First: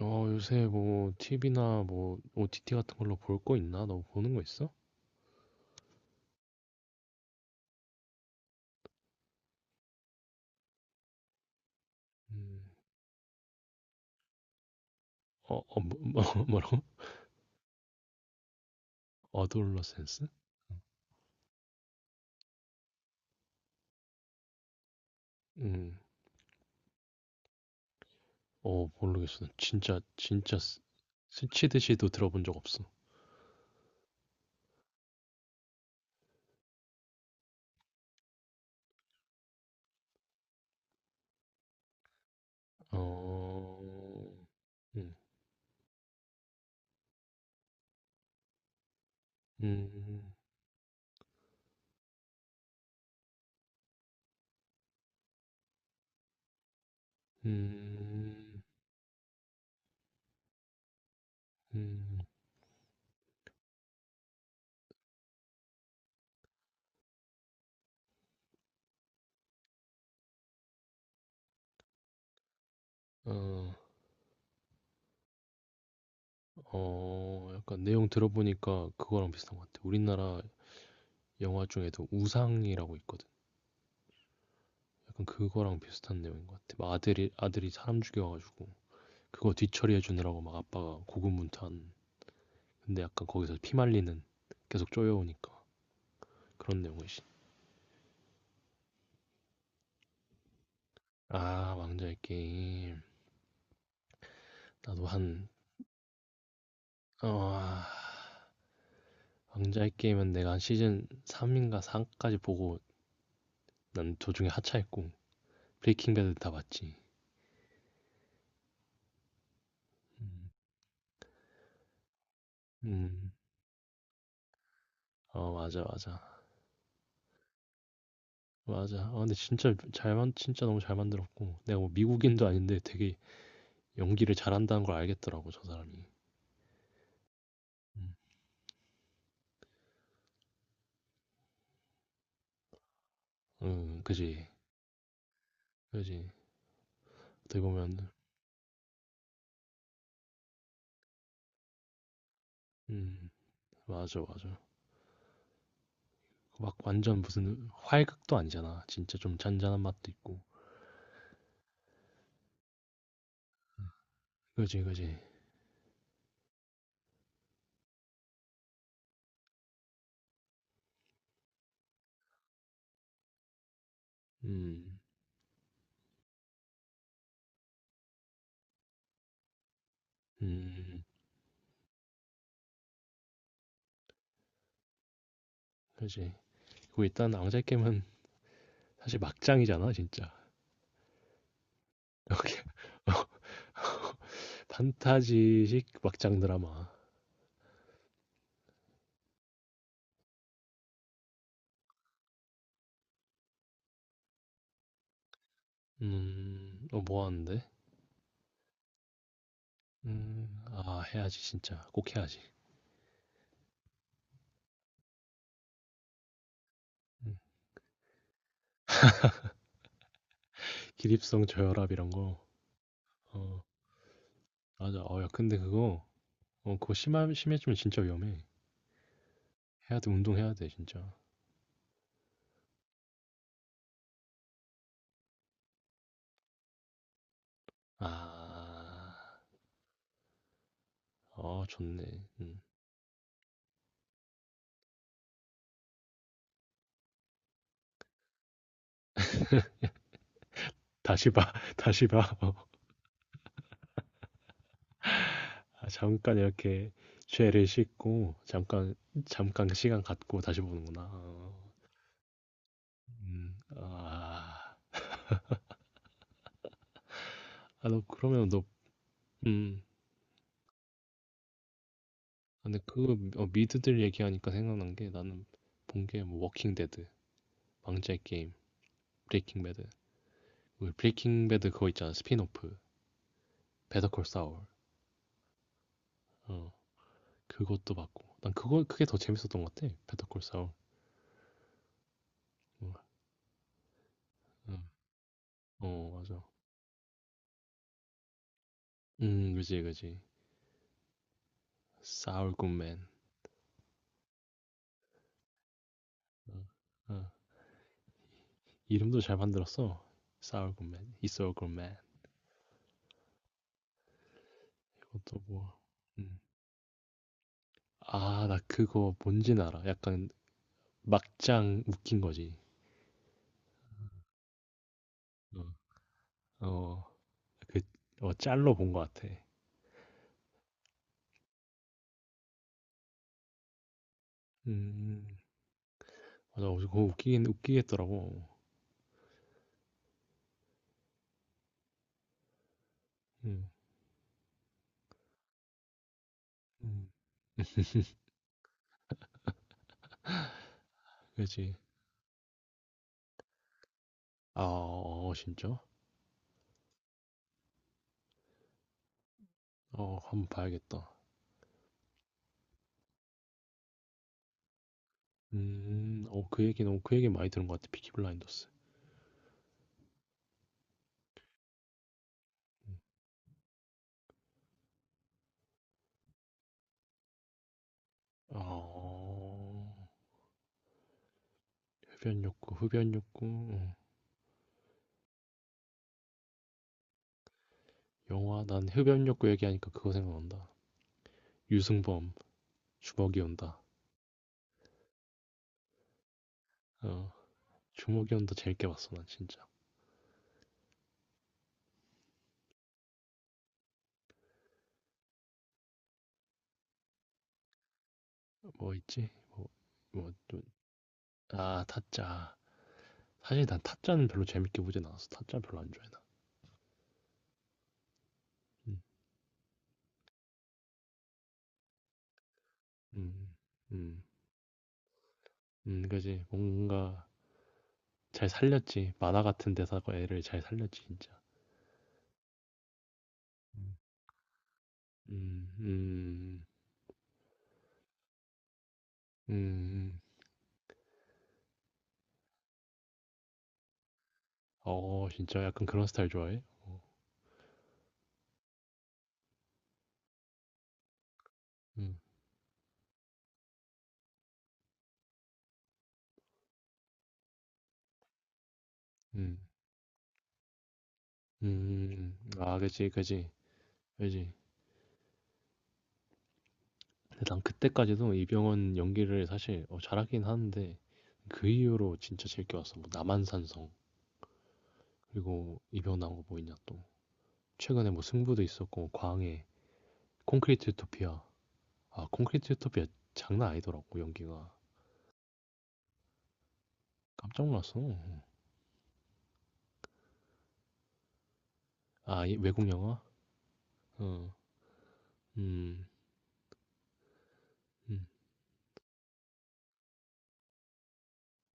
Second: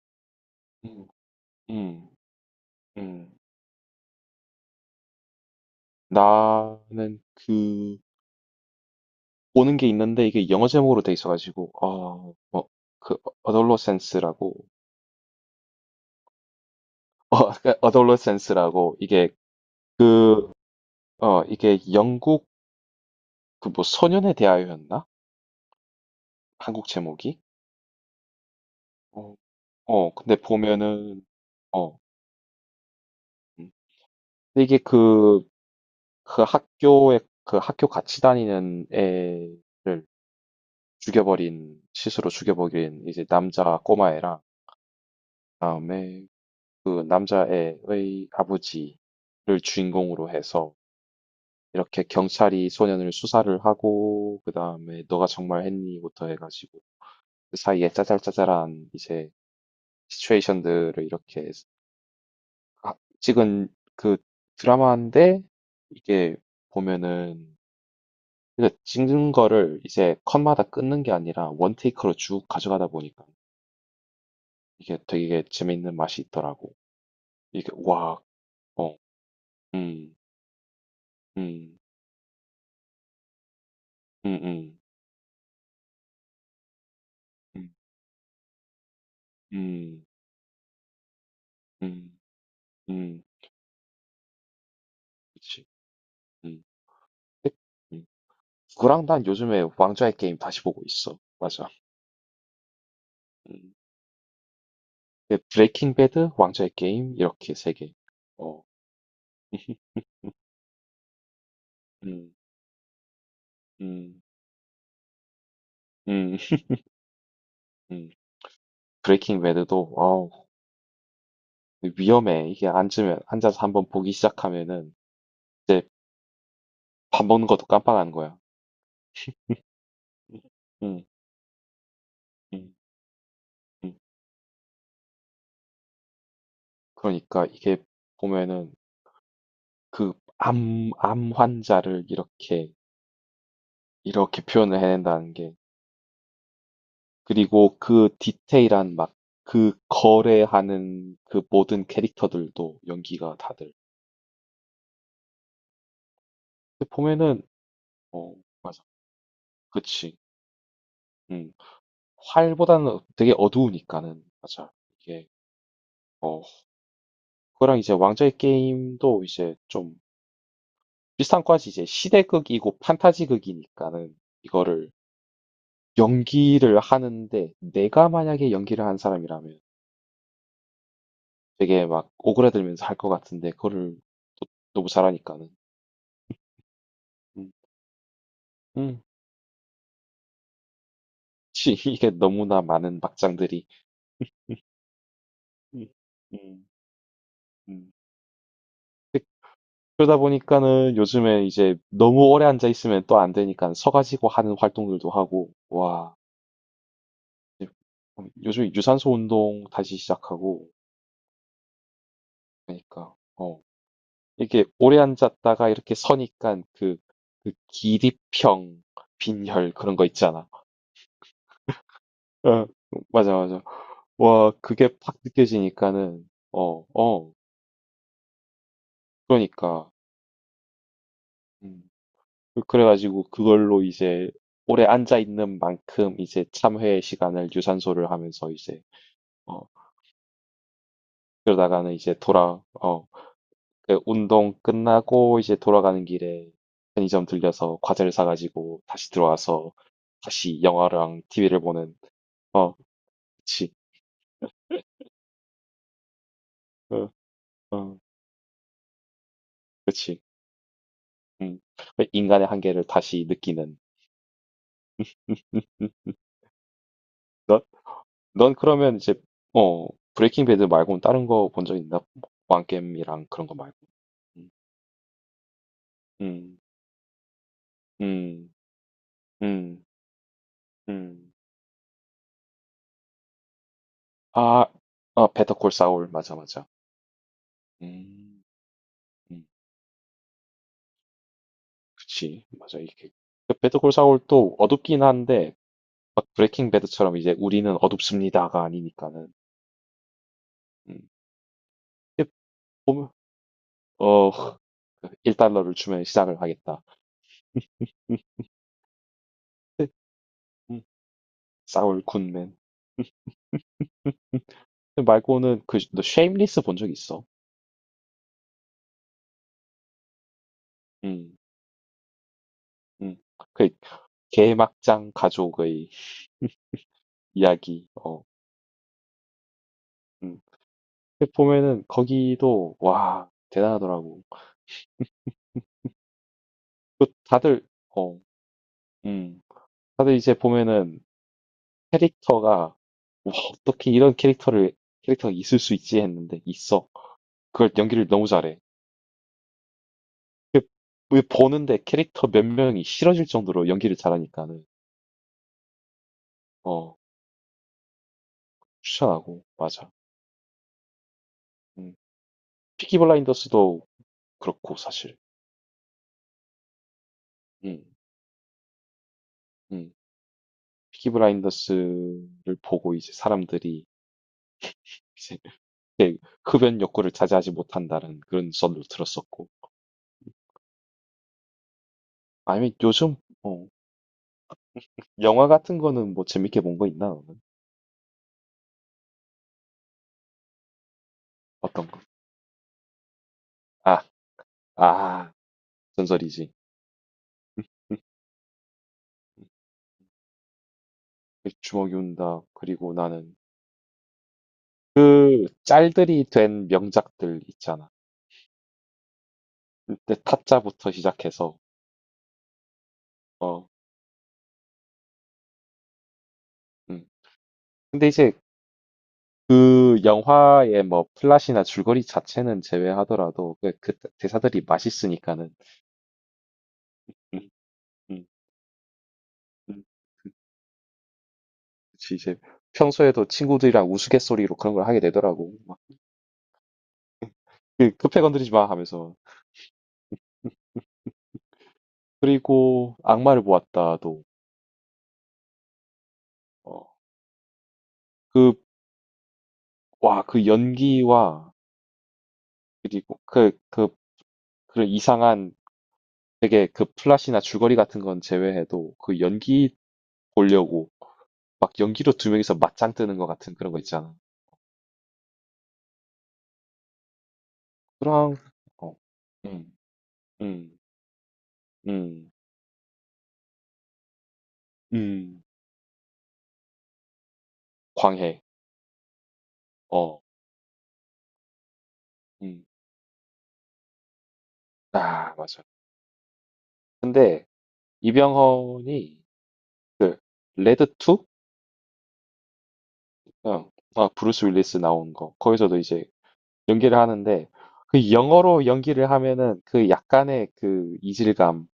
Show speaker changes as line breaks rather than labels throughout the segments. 요새
음,
뭐 TV나
음,
뭐 OTT 같은 걸로
음.
볼 거 있나? 너 보는 거 있어?
나는 그 보는 게 있는데 이게 영어 제목으로 돼 있어가지고
음.
뭐, 그 어덜로센스라고
어, 어, 뭐, 뭐- 뭐라고?
어, 어덜로센스라고 이게
어드올러센스?
그 이게 영국 그 뭐 소년에 대하여였나?
음.
한국 제목이? 어,
모르겠어. 진짜
어, 근데
진짜
보면은 어,
스치듯이도 들어본 적 없어.
음. 근데 이게 그 학교에 그 학교 같이 다니는 애를 죽여버린 시스로 죽여버린 이제 남자
어.
꼬마애랑
음.
그다음에 그 남자애의 아버지를 주인공으로
음.
해서 이렇게 경찰이 소년을 수사를 하고 그 다음에 너가 정말 했니부터 해가지고 그 사이에
음.
짜잘짜잘한 이제 시츄에이션들을 이렇게
음. 음.
찍은 그 드라마인데 이게 보면은 근데 찍는 거를 이제 컷마다 끊는 게 아니라 원테이크로 쭉 가져가다 보니까
어,
이게 되게 재밌는 맛이 있더라고.
어,
이게
약간 내용
와,
들어보니까
어,
그거랑 비슷한 것 같아.
음,
우리나라 영화
음,
중에도 우상이라고 있거든.
음, 음.
약간 그거랑 비슷한 내용인 것 같아. 막 아들이
음.
사람 죽여가지고 그거 뒤처리해
음.
주느라고 막 아빠가 고군분투한.
음.
근데
음.
약간 거기서 피 말리는 계속 쪼여오니까
그치. 음.
그런 내용이지.
근데 음. 그랑 난 요즘에 왕좌의 게임 다시 보고 있어. 맞아.
아, 왕좌의 게임.
음.
나도
근데
한.
브레이킹 배드, 왕좌의 게임 이렇게
어,
3개. 어,
왕좌의 게임은 내가 한 시즌 3인가
음.
4까지 보고, 난
음.
도중에 하차했고, 브레이킹 배드
음.
다 봤지.
음. 브레이킹 배드도 어우,
음,
위험해. 이게 앉으면
음.
앉아서 한번 보기 시작하면은
어, 맞아,
이제
맞아.
밥 먹는 것도 깜빡하는 거야.
맞아. 아, 근데
음.
진짜 너무 잘
음.
만들었고. 내가 뭐 미국인도 아닌데 되게
음.
연기를 잘한다는 걸 알겠더라고, 저 사람이.
그러니까 이게
음,
보면은 그 암 환자를 이렇게 이렇게
그지.
표현을 해낸다는 게
그지. 어떻게
그리고
보면,
그 디테일한 막 그 거래하는 그 모든 캐릭터들도
음,
연기가 다들.
맞아, 맞아. 그 막
근데
완전
보면은,
무슨
어,
활극도
맞아.
아니잖아. 진짜 좀 잔잔한 맛도
그치.
있고.
음. 활보다는 되게 어두우니까는, 맞아.
그지, 그지.
이게, 어, 그거랑 이제 왕좌의 게임도 이제 좀 비슷한 과지 이제 시대극이고 판타지극이니까는 이거를
음,
연기를 하는데 내가 만약에 연기를 한 사람이라면
음,
되게 막 오그라들면서 할 것 같은데 그거를 또 너무 잘하니까는.
그지. 그리고 일단
음.
앙제 게임은
음.
사실 막장이잖아, 진짜.
치, 이게 너무나 많은 막장들이.
판타지식
음,
막장
음,
드라마.
음. 그러다 보니까는 요즘에 이제 너무 오래 앉아 있으면 또 안 되니까 서가지고 하는 활동들도 하고, 와,
어, 뭐 하는데?
요즘 유산소 운동 다시 시작하고,
아, 해야지, 진짜. 꼭 해야지.
그러니까, 이게 오래 앉았다가 이렇게 서니까 그,
음,
그 기립형, 빈혈 그런 거 있잖아.
기립성 저혈압 이런 거.
어, 맞아,
어,
맞아. 와, 그게
맞아.
팍
어, 야, 근데 그거,
느껴지니까는,
어,
어,
그거
어,
심해지면 진짜 위험해.
그러니까.
해야 돼, 운동해야 돼, 진짜.
음. 그래가지고 그걸로 이제 오래 앉아 있는 만큼 이제 참회 시간을
아,
유산소를 하면서 이제 어
어,
그러다가는
좋네.
이제
음.
돌아 어그 운동 끝나고 이제 돌아가는 길에 편의점 들려서 과자를 사가지고 다시 들어와서 다시 영화랑
다시 봐.
TV를 보는.
다시 봐. 어.
어, 그치.
아, 잠깐 이렇게
어,
죄를
어,
씻고 잠깐 잠깐 시간
그치.
갖고 다시 보는구나. 어.
음. 그 인간의 한계를 다시
음.
느끼는.
아.
넌,
아, 너 그러면
넌
너.
그러면 이제
음.
어 브레이킹 배드 말고는 다른 거 본 적 있나?
아, 근데 그거
왕겜이랑 그런 거 말고.
미드들
음.
얘기하니까 생각난 게 나는 본 게 뭐
음,
워킹 데드, 망자의 게임,
음,
브레이킹
음,
배드. 우리
음.
브레이킹 배드 그거 있잖아. 스핀오프. 배터 콜
아,
사울.
베터콜 사울, 맞아, 맞아.
어. 그것도 봤고.
음,
난 그거 그게 더
음,
재밌었던 것 같아. 배터 콜 사울.
그치, 맞아,
어.
이게. 그 베터콜 사울도
어,
어둡긴 한데,
어,
막
맞아.
브레이킹 배드처럼 이제 우리는 어둡습니다가 아니니까는.
그지, 그지.
음, 이게
사울 굿맨.
보면, 어, 1달러를 주면 시작을
어,
하겠다.
어.
음,
이름도 잘
근데,
만들었어.
음,
Sourgreatman, i s o u g m a n.
사울 굿맨. 그
이것도
말고는
뭐.
그, 너
음.
쉐임리스 본 적 있어?
아, 나 그거 뭔진 알아. 약간
음,
막장 웃긴 거지.
음. 그, 개막장
어,
가족의
어, 그,
이야기,
어, 짤로 본 것 같아.
음. 그 보면은 거기도 와 대단하더라고.
음, 맞아. 어, 그거
그 어,
웃기겠더라고.
음, 다들 이제 보면은 캐릭터가 와
음,
어떻게 이런 캐릭터를 캐릭터가 있을 수 있지 했는데 있어.
음.
그걸 연기를 너무 잘해. 그, 왜
그지.
보는데 캐릭터 몇 명이 싫어질 정도로 연기를
아,
잘하니까는
어, 어, 진짜?
어 추천하고 맞아.
어, 한번 봐야겠다.
음. 피키 블라인더스도 그렇고 사실.
어, 그 얘기 많이 들은 것
음,
같아. 피키 블라인더스.
음. 피키 블라인더스를 보고 이제 사람들이 이제 이렇게 흡연 욕구를 자제하지 못한다는 그런
아,
썰도 들었었고.
어, 흡연
아니면
욕구, 흡연
요즘, 어,
욕구.
영화 같은 거는 뭐 재밌게 본 거 있나, 너는?
영화 난 흡연욕구 얘기하니까 그거 생각난다.
어떤 거?
유승범 주먹이 온다.
아, 아, 전설이지.
어, 주먹이 온다 재밌게 봤어 난 진짜.
주먹이 운다. 그리고 나는 그 짤들이 된 명작들 있잖아.
뭐 있지?
그때
뭐뭐아
타짜부터 시작해서,
타짜. 사실
어,
난 타짜는 별로 재밌게 보진 않았어. 타짜 별로 안 좋아해 나.
음. 근데 이제
음,
그 영화의 뭐 플롯이나 줄거리 자체는
음,
제외하더라도 그
음,
대사들이 맛있으니까는.
그지. 뭔가
음, 음,
잘 살렸지. 만화 같은
음.
대사가 애를 잘 살렸지 진짜.
그치, 이제 평소에도 친구들이랑
음,
우스갯소리로 그런 걸 하게 되더라고.
음,
막,
음,
그, 급해 건드리지 마 하면서.
음, 음.
그리고 악마를 보았다도,
어, 진짜 약간 그런 스타일 좋아해?
어, 그, 와, 그 연기와,
음,
그리고 그런 이상한 되게 그 플롯이나 줄거리 같은 건 제외해도 그
음,
연기 보려고
음,
막 연기로 두
음,
명이서
아,
맞짱
그지,
뜨는 것
그지,
같은 그런 거 있잖아.
그지. 근데 난 그때까지도
그랑, 어,
이병헌 연기를
음,
사실 잘하긴
음,
하는데 그 이후로
음,
진짜 즐겨 왔어. 뭐 남한산성
음,
그리고 이병헌 나온 거 뭐 있냐 또 최근에 뭐
광해,
승부도 있었고 뭐 광해,
어,
콘크리트 유토피아. 아,
음,
콘크리트 유토피아 장난 아니더라고, 연기가.
아, 맞아. 근데
깜짝 놀랐어.
이병헌이 레드 2?
아, 외국 영화?
아, 브루스
어,
윌리스 나온 거. 거기서도 이제
음,
연기를 하는데 그
음,
영어로 연기를 하면은 그 약간의 그 이질감.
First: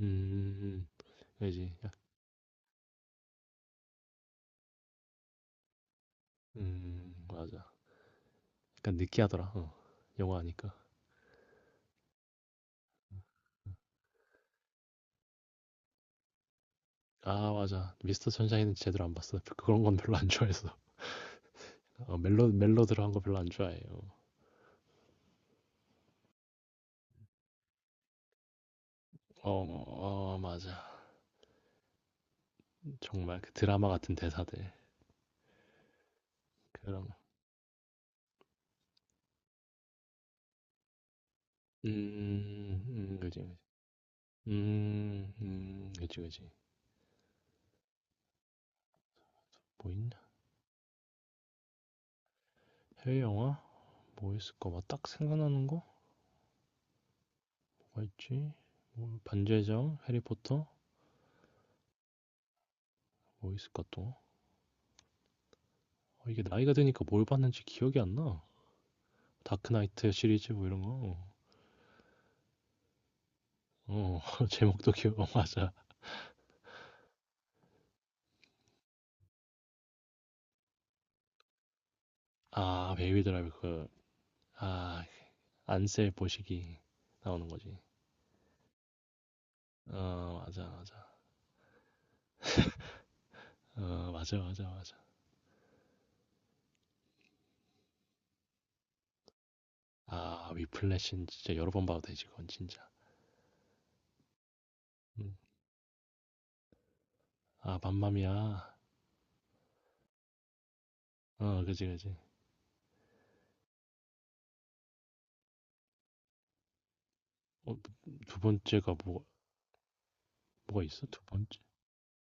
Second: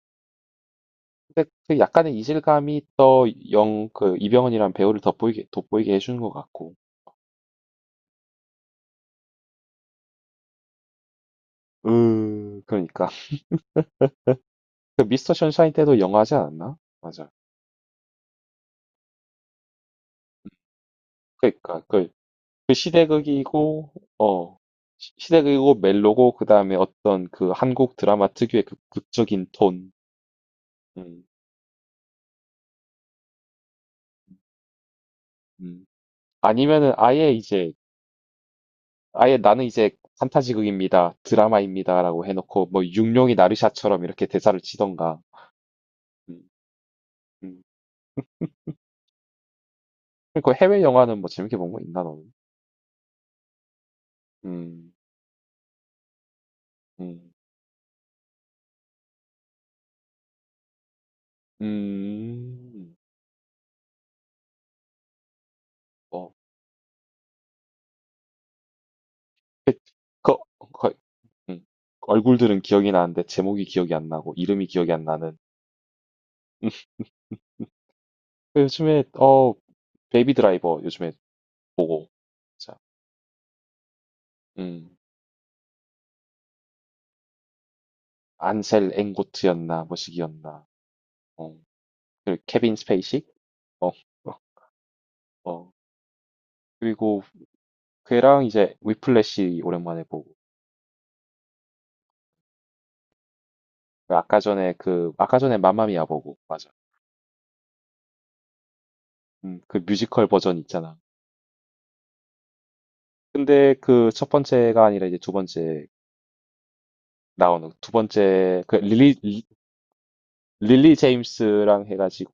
음,
근데
알지?
그
야,
약간의 이질감이 또 영, 그 이병헌이란 배우를 돋보이게 해주는 것 같고.
맞아. 약간 느끼하더라. 어, 영화 하니까.
으, 그러니까. 그 미스터 션샤인 때도 영화하지 않았나? 맞아.
아, 맞아. 미스터 선샤인은 제대로 안 봤어. 그런 건 별로 안 좋아해서.
그러니까 그,
어, 멜로
그
멜로 드어거 별로 안 좋아해요.
시대극이고, 어, 시대극이고 멜로고 그다음에 어떤 그 한국 드라마 특유의 그 극적인
어,
톤.
어, 맞아.
음,
정말 그 드라마 같은 대사들,
음. 아니면은
그런 거.
아예 나는 이제 판타지극입니다. 드라마입니다라고 해놓고 뭐 육룡이
그지, 그지.
나르샤처럼 이렇게 대사를 치던가.
그지,
음,
그지.
음.
뭐 있나?
그리 해외 영화는 뭐 재밌게 본 거 있나 너는?
해외 영화? 뭐 있을까? 막
음,
딱 생각나는 거?
음,
뭐 있지? 뭐 반지의 제왕, 해리포터?
음,
뭐 있을까 또? 어,
어,
이게 나이가 드니까 뭘 봤는지 기억이 안 나.
그,
다크나이트
그,
시리즈 뭐 이런
그,
거.
음. 얼굴들은 기억이 나는데 제목이 기억이 안
어,
나고 이름이
제목도
기억이 안
기억, 어,
나는.
맞아.
요즘에 베이비 드라이버 요즘에 보고 자,
아, 베이비 드라이브 그,
음
아, 안셀 보시기 나오는 거지.
안셀 앵고트였나
어,
뭐시기였나.
맞아, 맞아.
어, 그 케빈 스페이시? 어, 어,
어, 맞아, 맞아, 맞아.
어. 그리고 걔랑 이제 위플래시 오랜만에 보고
아, 위플래시는 진짜 여러 번 봐도 되지, 그건 진짜.
그 아까 전에 그
음.
아까 전에 맘마미아 보고 맞아.
아, 맘마미아.
그 뮤지컬 버전 있잖아.
어, 그지, 그지.
근데 그 첫 번째가 아니라 이제 두 번째 나오는
어,
두
두
번째 그
번째가 뭐, 뭐가
릴리
있어? 두 번째?
제임스랑 해가지고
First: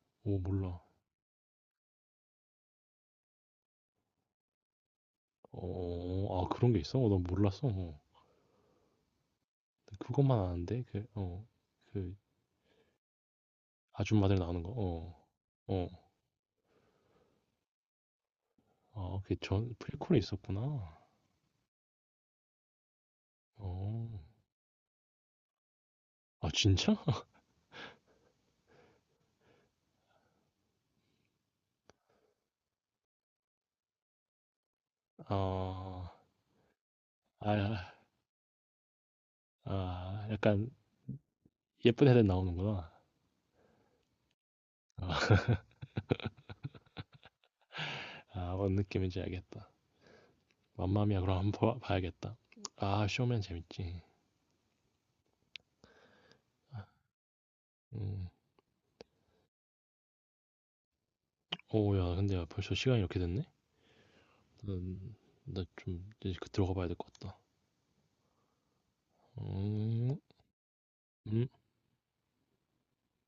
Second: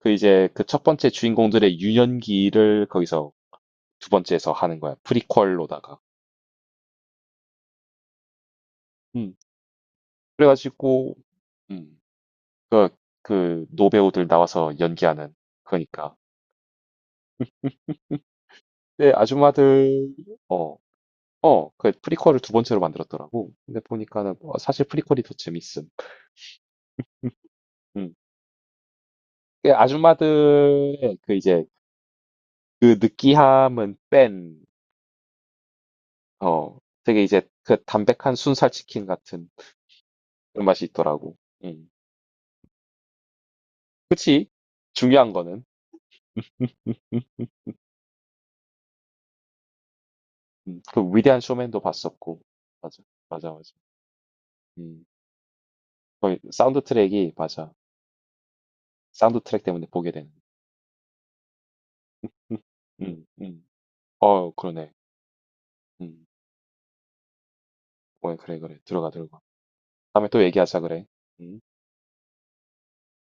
그
오,
이제 그
몰라.
첫 번째 주인공들의 유년기를 거기서 두 번째에서 하는 거야. 프리퀄로다가.
어, 아, 그런 게 있어? 어, 난 몰랐어. 어.
음.
그것만 아는데, 그,
그래가지고
어,
음.
그,
그 그 노배우들
아줌마들 나오는 거,
나와서
어,
연기하는
어.
그러니까. 네,
아, 그게
아줌마들,
프리퀄이
어,
있었구나.
어, 그 프리퀄을 두 번째로 만들었더라고. 근데
어.
보니까는 뭐 사실 프리퀄이 더 재밌음.
아, 진짜?
음. 그 아줌마들의 그 이제 그 느끼함은 뺀,
아,
어, 되게 이제
아,
그
아,
담백한 순살치킨 같은
아,
그런
약간
맛이 있더라고. 음.
예쁜 애들 나오는구나.
그치?
아.
중요한 거는. 음,
아, 뭔 느낌인지 알겠다.
그
맘마미아 그럼
위대한
한번
쇼맨도
봐야겠다.
봤었고. 맞아,
아, 쇼맨
맞아, 맞아.
재밌지.
음. 거의 사운드
아,
트랙이, 맞아.
음.
사운드 트랙 때문에 보게 되는.
오, 야, 근데 야,
음,
벌써 시간이 이렇게
음,
됐네?
음. 어, 그러네.
음, 나좀
음.
이제 그 들어가 봐야 될 것 같다.
어, 그래, 그래. 들어가, 들어가.
음,
다음에 또 얘기하자 그래.
음.
응?